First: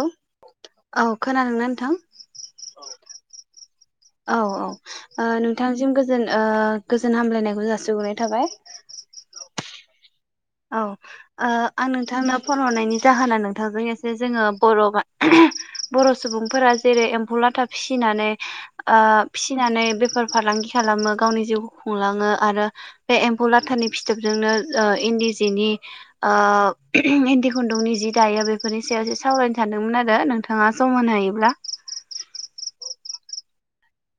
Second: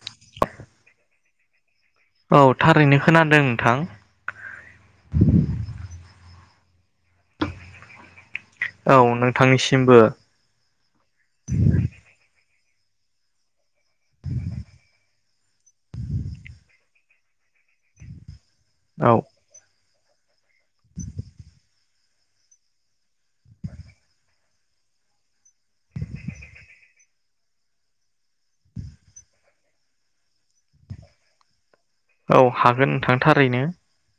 हेल औ खोनादोंना नोंथां? औ थारैनो खोनादों नोंथां औ औ नोंथांसिम गोजोन गोजोन हामलायनायखौ जासिहाय। औ नोंथांनिसिमबो। औ आं नोंथांनो फन हरनायनि जाहोना नोंथांजों एसे जोङो बर' बर' सुबुंफोरा जेरै एम्फौ लाथा फिसिनानै औ फिसिनानै बे फालांगि खालामो गावनि जिउखौ खुंङो आरो बे एम्फौ लाथनि फिथोबजोंनो इ जिनि इन्दि खुन्दुंनि जि दायो बेफोरनि सायाव एसे सावरायनो सानदोंमोन आरो। नोंथाङा समान हायोब्ला औ हागोन नोंथांथारैनो ।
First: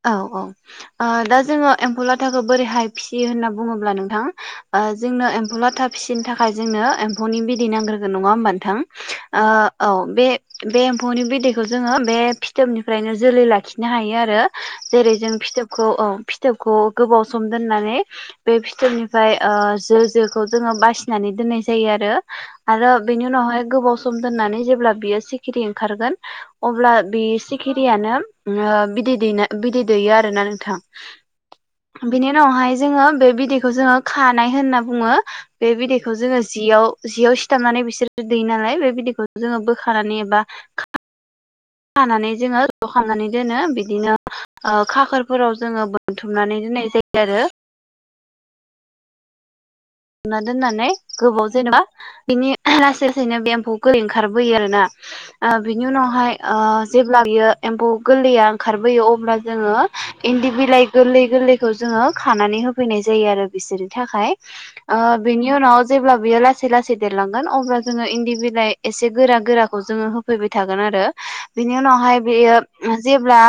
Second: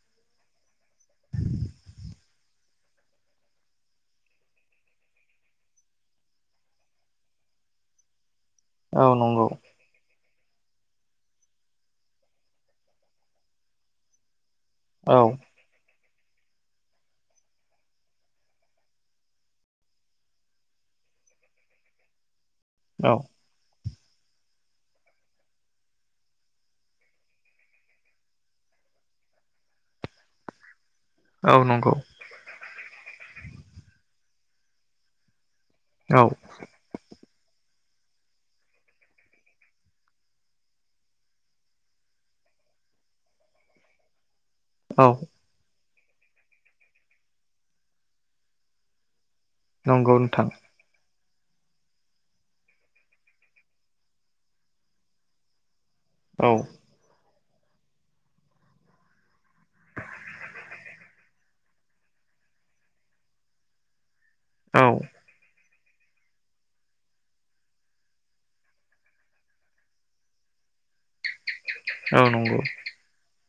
औ औ दा जोङो एम्फौ लाथाखौ बोरैहाय फिसियो होनना बुङोब्ला नोंथां। जोंनो एम्फौ लाथा फिसिनो थाखाय जोंनो एम्फौनि बिदै नांग्रोगोन नङा होममोन। नथ औ नंगौ औ बे बे एम्फौनि बिदैखौ जोङो बे फिथोबनिफ्रायनो जोलै लाखिनो हायो आरो जेरै औ जों फिथोबखौ । फिथोबखौ गोबाव सम दोननानै बे फिथोबनिफ्राय जो जोखौ जोङो बासिनानै नाय औ जनिावबाव सम दोननानै जेब्ला बियो सिखिरि ओंखारगोन अब्ला बे सिखिरियानो बिदै दैनो बिदै दैयो आरोोना औ नंगौ नोंथां बिनि उनावहाय जोङो बे बिदैखौ जोङो खानाय होनना बुङो बे बिदैखौ औ जोङो जियाव जियाव खथाबनानै बिसोर दै नालाय बे बिदैखौ जोङो बोखानानै एबा हानानै जोङो जखांनानै दोनो बिदिनो औ खाखोरफोराव जोङो बोनथुमनानै दोननाय जायो आरो नंगौ नोंथां नादोंान ने गोबाव जेनेबा बिनि लासै लासैनो बे एम्फौखौ ओंखारबोयो आर ना बिनि उनावहाय औ जेब्ला बियो एम्फौ गोरलैया ओंखारबोयो अब्ला जोङो इन्दि बिलाइ गोरलै गोरलैखौ जोङो खानानै होफैनाय जायो आरो बिसोरनि थाखाय औ आ बिनिय नाव जेब्ला बियो लासै लासै देरलांगोन अब्ला जोङो इन्दि बिलाइ एसे गोरा गोराखौ जोङो होफैबाय थागोन आरो आरो बिनि उनावहाय औ बेयो नंगौ जेब्ला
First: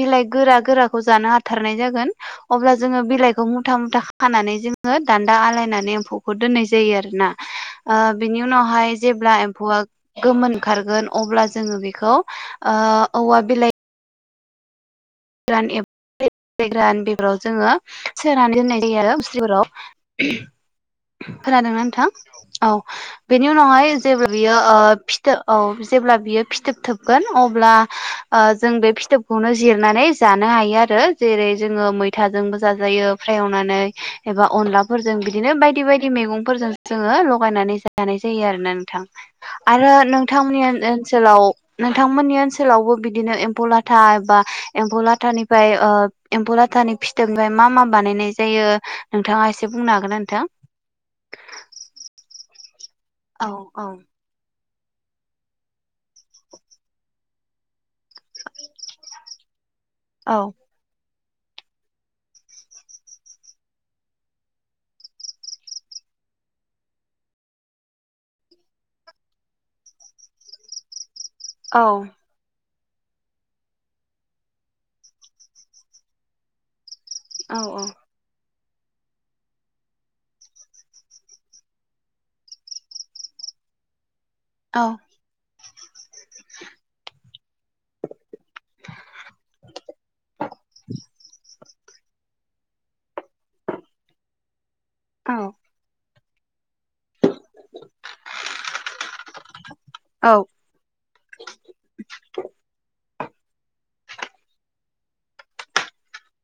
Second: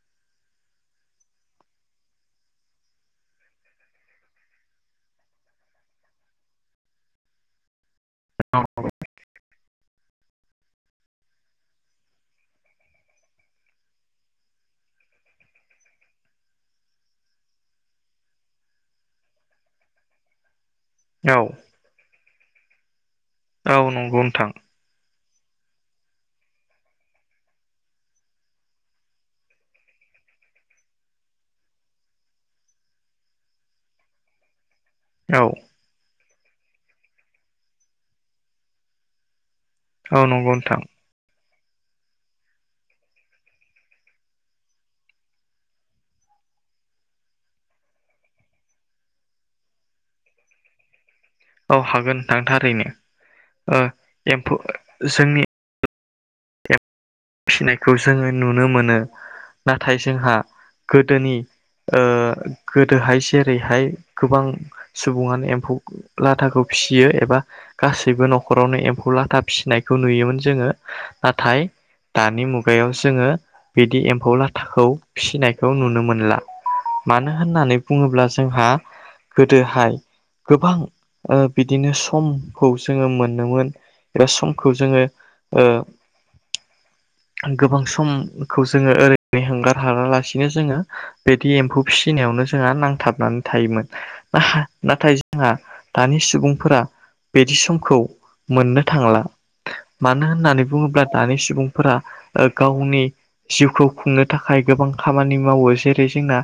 बिलाइ गोरा गोराखौ जानो हाथारनाय जागोन अब्ला जोङो बिलाइखौ मुथां मुथा खानानै जोङो दान्दा आलायनानै एम्फौखौ दोननाय जायो आरोोना बिनि औ उनावहाय जेब्ला एम्फौआ गोमोन ओंखारगोन अब्ला जोङो बेखौ औवा बिलाइ जान ए ायग्रा उ बेफोराव जोङो सोनानै दोननाय जायो आरो मुस्रिफोराव खोनादोंना नोंथां औ बेनि औ उनावहाय नंगौ जेबो नोंथां बियो औ जेब्ला बियो फिथोब थोबगोन अब्ला जों बे फिथोबखौनो जिरनानै जानो हायो आरो जेरै जोङो मैथाजोंबो जाजायो फ्राय एवनानै एबा अनला फोरजों औ बिदिनो बायदि बायदि मैगंफोरजों जोङो लगायनानै जानाय जायो आरो ना नोंथां आरो औ नंगौ नोंथांमोननि ओन नोंथां ओनसोलाव नोंथांमोननि ओनसोलावबो बिदिनो एम्फौ लाथा एबा एम्फौ लाथानिफ्राय ओ एम्फौ लाथानि फिथोबनिफ्राय मा मा बानायनाय जायो नोंथाङा एसे बुंनो हागोना नोंथां औ ओरैनो ओ एम्फौ ओ जोंनि फिनायखौ जोङो नुनो मोनो नाथाय जोंहा औ गोदोनि ओ गोदोहाय जेरैहाय गोबां सुबुङानो एम्फौ लाथाखौ फियो एबा गासैबो नखरावनो एम्फौ लाथा फिनायखौ नुयोमोन जोङो नाथाय औ दानि मुगायाव जोंङो बिदि एम्फौ लाथाखौ फिसिनायखौ नुनो मोनला मानो औ होननानै बुंङोब्ला जोंहा गोदोहाय गोबां ओ बिदिनो समखौ जोंङो मोनोमोन एबा समखौ औ जोंङो ओ गोबां सम खौ जोङो ओरैनो होंगार हाला लासिनो जोंङो बिदि एम्फौ फिसिनायावनो जोंहा नांथाबनानै थायोमोन नाहा नाथाय जोंहा औ दानि सि बुंफोरा बिदि समखौ मोननो थांला मानो औ होननानै बुंङोब्ला दानि सुबुं ओ गावनि जिउखौ खुंनो थाखाय गोबां खामानि मावो जेरै जोंना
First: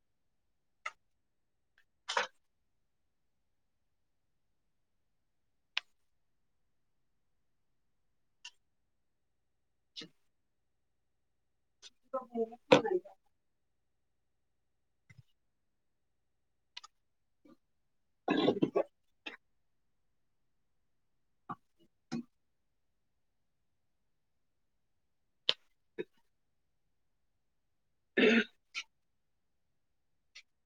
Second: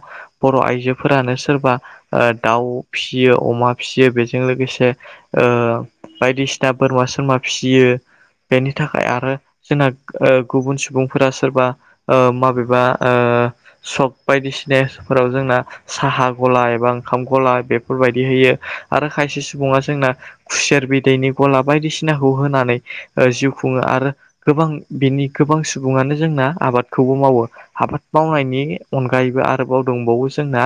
बर आइजोफोरानो सोरबा ओ दाउ फिसियो अमा फिसियो बेजों लोगोसे ओ बायदिसिनाफोर मवा सोरमा फियो बेनि थाखाय आरो जोंना ओ गुबुन सुबुंफोरा सोरबा ओ माबेबा ओ सब बायदिसिना सफोराव जोंना साहा गला एबा ओंखाम गला बे फोरबायदि होयो आरो खायसे सु बुङा जोंना खुसेर बिदैनि गला बायदिसिनाखौ होनानै ओ जिउ खुंङो आरो गोबां बिनि गोबां सुबुङानो जोंना आबादखौबो मावो आबाद मावनायनि अनगायैबो आर रोबाव दंबावो जोंना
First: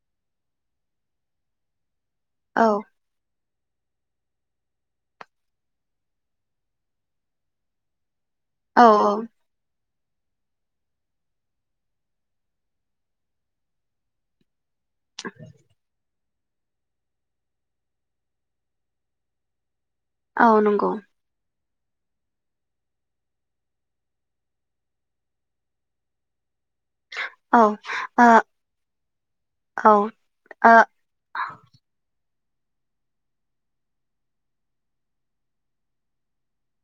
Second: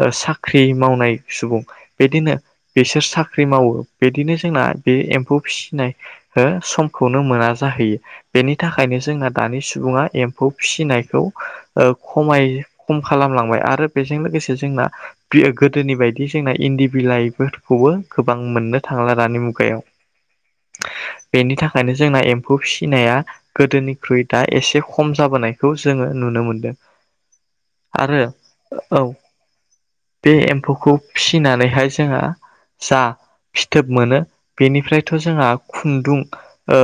ओ साख्रि मावनाय सुबुं बिदिनो औ बिसोर साख्रि मावो बिदिनो जोंना बे एम्फौ फिसिनाय ओ समखौनो मोना जाहैयो बेनि थाखायनो औ जोंहा दानि सुबुंङा एम्फौ फिसिनायखौ ओ खमाय खम खालामलांबाय आरो बेजों लोगोसे जोंना बियो गोदोनि बायदि जोंना इन्दि बिलाइफोरखौबो गोबां मोननो थांला दानि मुगायाव औ नोंगौ ओंखायनो जोंना एम्फौ फिसिनाया गोदोनिख्रुइ दा एसे खम जाबोनायखौ जोंङो नुनो मोनदों औ आरो आ औ बे एम्फौखौ फिसिनानैहाय जोंङो जा फिथोब मोनो बेनिफ्रायथ जोंहा खुन्दुं ओ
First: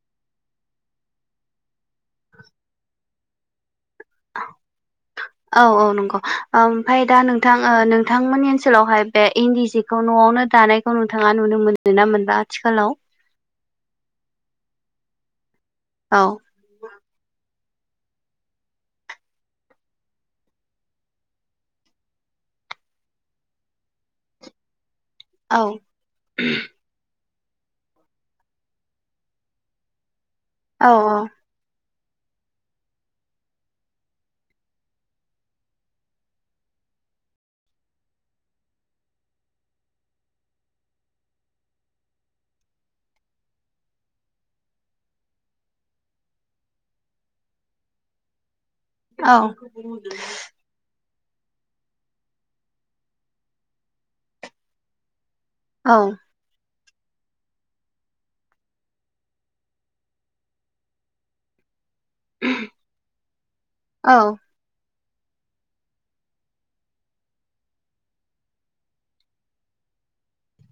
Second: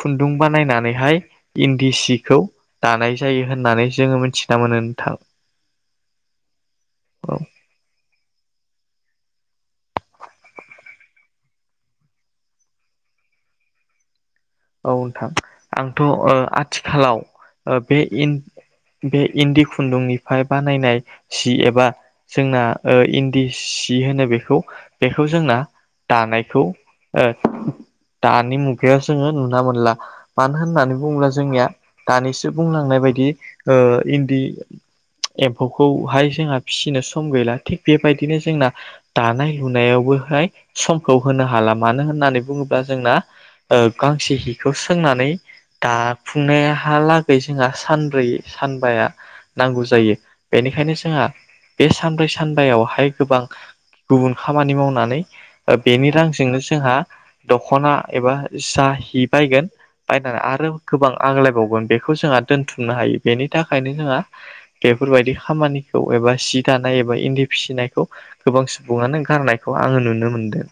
खुन्दुं बानायनानैहाय इन्दि सिखौ दानाय जायो होननानै नो मिथिना मोनो नोंथां औ औ नंगौ ओमफाय दा औ नोंथां ओ नोंथांमोननि ओनसोलावहाय बे इन्दि जिखौ नआवनो दानायखौ नोंथांङा नुनो मोनो ना मोनबा आथिखालाव औ नोंथां आंथ औ ओ आथिखालाव ओ बे इन दि इन्दि खुन्दुंनिफाय बानायनाय सि एबा जोंना ओ इन्दि सि सि होनो बेखौ बेखौ जोंना औ दानायखौ ओ दानि मुगायाव जोंङो नुनो दा मोनला मानो औ होननानै बुंङोब्ला जोंनिया दानिसो बुंलांनाय बायदि ओ इन्दि एम्फौखौहाय जोंहा फिसिनो सम गैला थिग बेबायदिनो जोंना दानाय लुनायावबो हाय समखौ होनो हाला मानो होननानै बुंङोब्ला जोंना ओ थिक हिखौ सोंनानै दाफुंनायहालागै जोंहा सानब्रै सानबाया औ नांगौ जायो बेनिखायनो जोंहा बे सानब्रै सानबायावहाय गोबां गुबुन खामानि मावनानै ओ औ बेनि रांजोंनो जोंहा दखना एबा जा हि बायगोन बायनानै आरो गोबां आंग्लायबावगोन बे खौ जोंहा दोनथुमनो हायो बेनि थाखायनो औ जोंहा बेफोरबायदि खामानिखौ एबा सि दानाय एबा इन्दि फिसिनायखौ गोबां सुबुंङानो गारनायखौ आङो नुनो मोनदो।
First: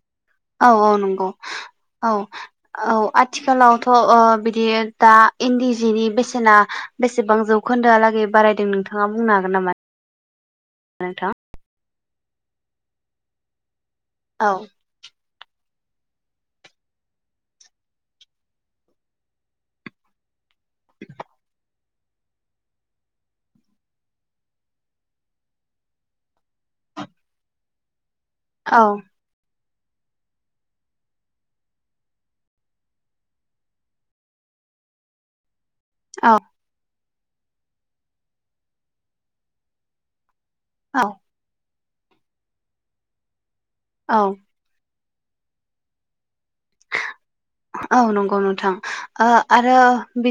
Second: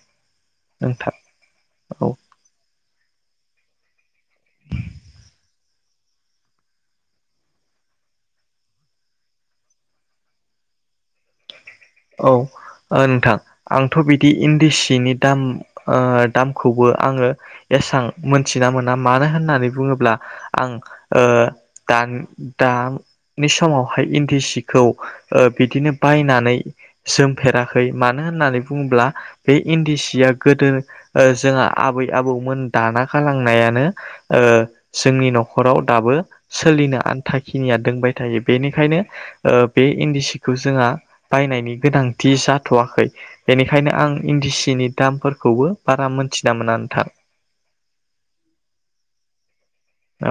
औ औ नंगौ औ । आथिखालावथ' ओ बिदि दा इन्दि जिनि बेसेना बेसेबां जौखोन्दोआलागै बारायदों नोंथाङा बुंनो हागोन नामा नोंथां? औ ओ नोंथां आंथ' बिदि औ इन्दि सिनि दाम ओ दामखौबो आङो एसां मोनथिना मोना मानो होननानै बुंङोब्ला आं ओ दान दा बि समावहाय इन्दि सिखौ ओ बिदिनो बायनानै जोमफेराखै मानो होननानै औ बुंङोब्ला बे इन्दि सिया गोदो ओ जोंङा आबै आबौमोन दाना गालांनायानो ओ ओ जोंनि न खराव दाबो औ सोलिनो आन्थाखिनिया दोंबाय थायो बेनिखायनो ओ बे इन्दि सि खौ जोंहा औ बायनायनि गोनांथि जाथ'वाखै बेनिखायनो आं औ इन्दि सिनि दामफोरखौबो बारा मोन्थिना मोना नोंथां। औ नंगौ नोंथां ओ आरो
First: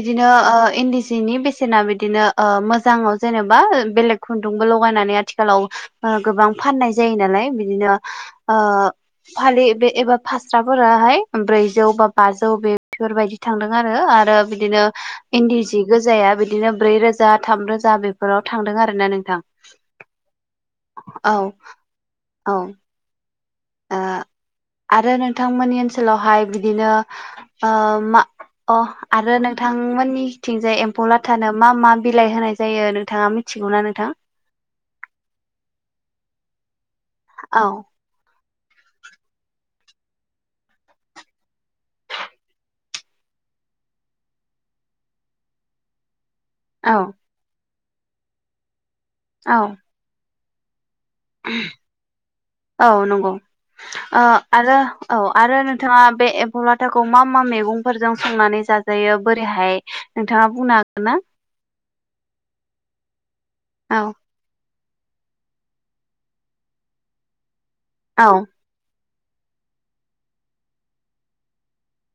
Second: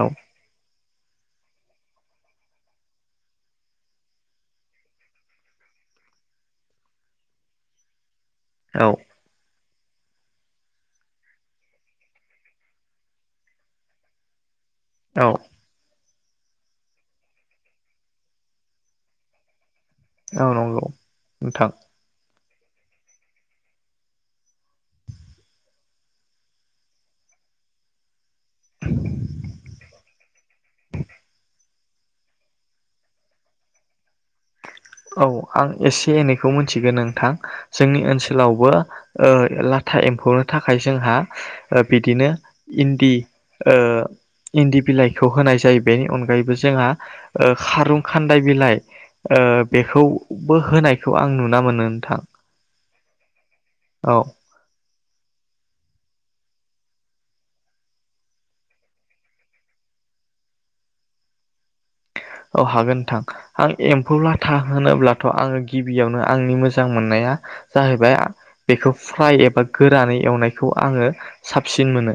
औ ओ इन्दि सिनि बेसेना बे दिनो ओ मोजांआव जेनेबा बेलेग खुन्दुंबो लगायनानै आथिखालाव ओ गोबां फाननाय जायो नालाय बिदिनो ओ औ फालि बे एबा फास्राफोराहाय ब्रैजौ बा बाजौ बेफोरबायदि थांदों आरो आरो बिदिनो औ इन्दि जि गो जाया बिदिनो ब्रै रोजा थाम रोजा बेफोराव थांदों आरोना नोंथां औ नंगौ औ नोंथां। औ। ओ आरो नोंथांमोननि ओनसोलावहाय बिदिनो ओ मा अ आरो नोंथांमोननिथिंजाय एम्फौ लाथानो मा मा बिलाइ होनाय जायो नोंथाङा मिथिगौना नोंथां? औ आं एसे एनैखौ मिथिगोन नोंथां औ जोंनि ओनसोलाव बो ओ लाथा एम्फौनो थाखाय जोंहा बिदिनो इन्दि ओ इन्दि बिलाइखौ होनाय जायो बेनि अन गायैबो जोंहा औ ओ खारुं खान्दाय बिलाइ ओ औ बेखौबो होनाय खौ आं नुना मोनो नोंथां। औ नंगौ ओ औ आरो औ आरो नोंथाङा बे एम्फौ लाथाखौ मा मा मैगंफोरजों संनानै जाजायो बोरैहाय नोंथाङा बुंनो हागोन ना? औ हागोन नोंथां आं औ एम्फौ लाथा होनोब्लाथ' आङो गिबियावनो आंनि मोजां मोननाया जाहैबाय औ बेखौ फ्राय एबा गोरानै एवनायखौ आङो साबसिन मोनो।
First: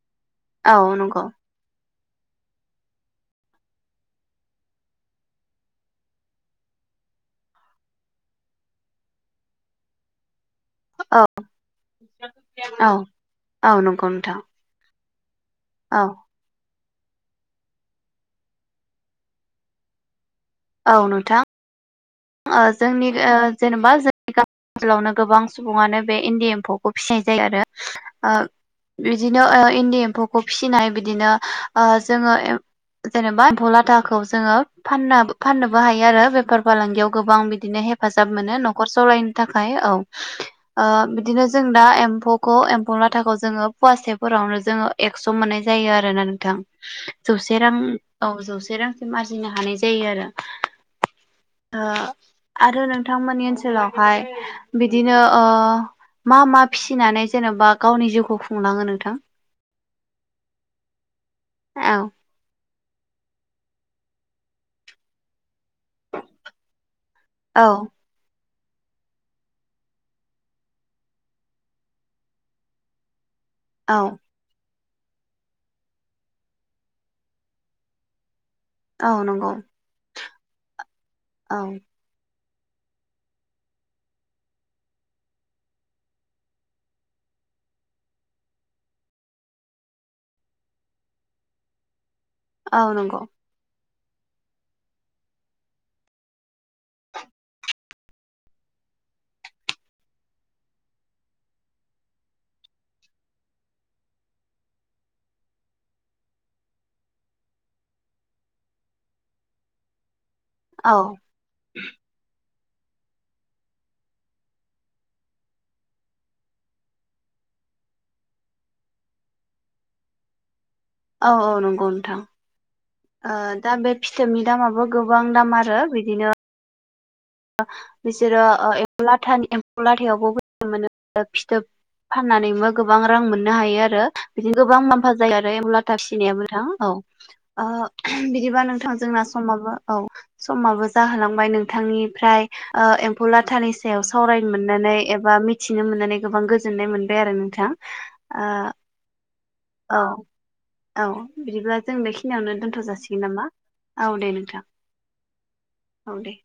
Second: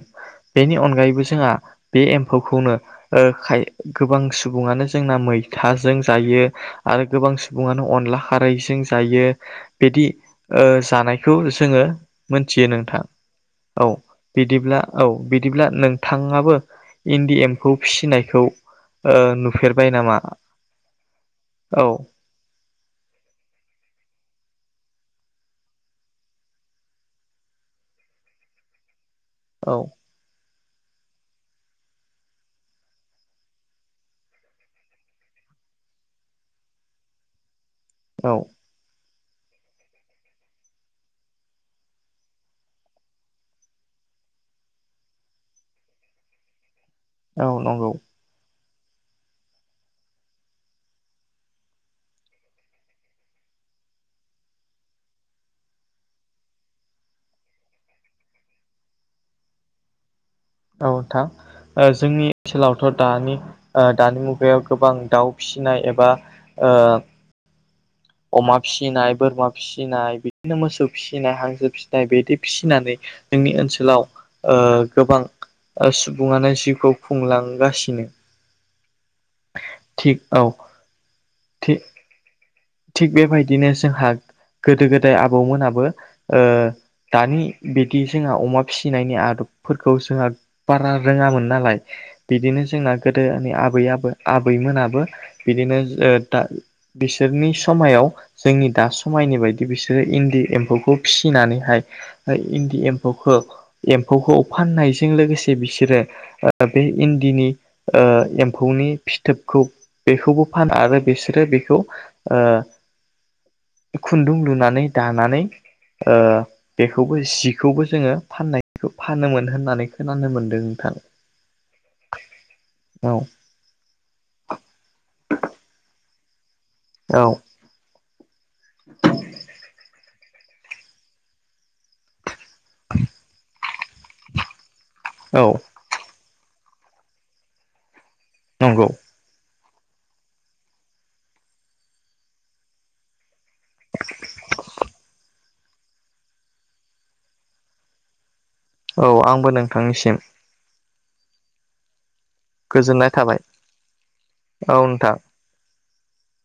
बेनि औ अनगायैबो नंगौ जोंहा बे एम्फौखौनो ओ खाय गोबां सुबुङानो जोंना मैथाजों जायो आरो गोबां सुबुङानो अनला खारैजों जायो बिदि ओ औ जानायखौ जोङो मोनथियो औ नोंथां औ नंगौ नोंथां बिदिब्ला औ बिदिब्ला औ नोंथाङाबो इन्दि एम खौ फिसिनायखौ ओ नु फेरबाय नामा? औ नोंथां। औ ओ जोंनि ओ जेनेबा जोंनि ओनसोलावनो गोबां सुबुङानो बे इन्दि एम्फौखौ फिसिनाय जायो आरो ओ बिदिनो ओ औ इन्दि एम्फौखौ फिसिनाय बिदिनो ओ जोङो। जेनेबा एम्फौ लाथाखौ जोङो फाननो फाननोबो हायो आरो बेफार फालांगियाव। गोबां बिदिनो औ हेफाजाब मोनो न'खर सलायनो थाखाय औ ओ बिदिनो जों दा एम्फौखौ एम्फौ लाथाखौ जोङो फवासेफोराव फोरावनो जोंङो एक्स मोननाय जायो आरोना नोंथां औ जौसे रां नंगौ औ जौसे जौसे रांसिम आरजिनो हानाय जायो आरो ओ आरो नोंथांमोननि ओनसोलावहाय बिदिनो ओ। मा मा फिसिनानै जेन'बा गावनि जिउखौ खुंलाङो नोंथां। औ नोंथां ओ औ जोंनि ओनसोलाव थ' दानि दानि मुगायाव गोबां दाउ फिसिनाय एबा ओ औ अमा फिसिनाय बोरमा फिसिनाय बिदिनो मोसौ फिसिनाय हांसो फिसिनाय बिदि फिसिनानै जोंनि औ ओनसोलाव ओ गोबां सुबुङानो जिउखौ खुंलांगासिनो औ नंगौ औ औ थि थिग बेबायदिनो जोंहा गोदो गोदाय आबौमोनाबो ओ दानि बिदि जोंहा अमा फिसिनायनि आदबफोरखौ जोंहा बारा रोङामोन नालाय बिदिनो औ जोंना नंगौ गोदोनि आबै आबौ आबै मोनाबो बिदिनो दा बिसोरनि समायाव जोंनि दा समायनि बायदि बिसोरो इन्दि एम्फौखौ फिसिनानै हाय इन्दि एम्फौखौ एम्फौखौ फाननायजों लोगोसे बिसोरो बे ओ बे इन्दिनि एम्फौनि फिथोबखौ बेखौबो फानो औ आरो बिसोरो बेखौ [inaudible] ओ खुन्दुं लुनानै दानानै ओ बेखौबो जिखौबो जोङो फाननायखौ फानोमोन होननानै खोनानो मोनदों औ औ नंगौ नोंथां औ ओ दा बे फिथोबनि दामाबो गोबां गोबां दाम आरो बिदिनो औ बिसोरो ओ एम्फौ लाथानि एम्फौ राहायावबो मोनो फिथोब फाननानैबो गोबां रां मोननो हायो आरो बिदिनो गोबां मुलाम्फा जायो औ आरो एम्फौ लाथा फिसिनायाबो नोंथां औ बिदिबा नंगौ नोंथां जोंना समाबो औ समाबो जाहोलांबाय नोंथांनि आमफ्राय ओ एम्फौ लाथानि सायाव सावरायनो मोननानै एबा मि मिथिनो मोननानै गोबां गोजोननाय मोनबाय आरो नोंथां ओ औ आंबो औ नोंथांनिसिम औ बिदिब्ला जों बे खिनि बेखिनियावनो दोनथ' गोजोननाय जासिगोन थाबाय नामा औ दे नोंथां औ दे।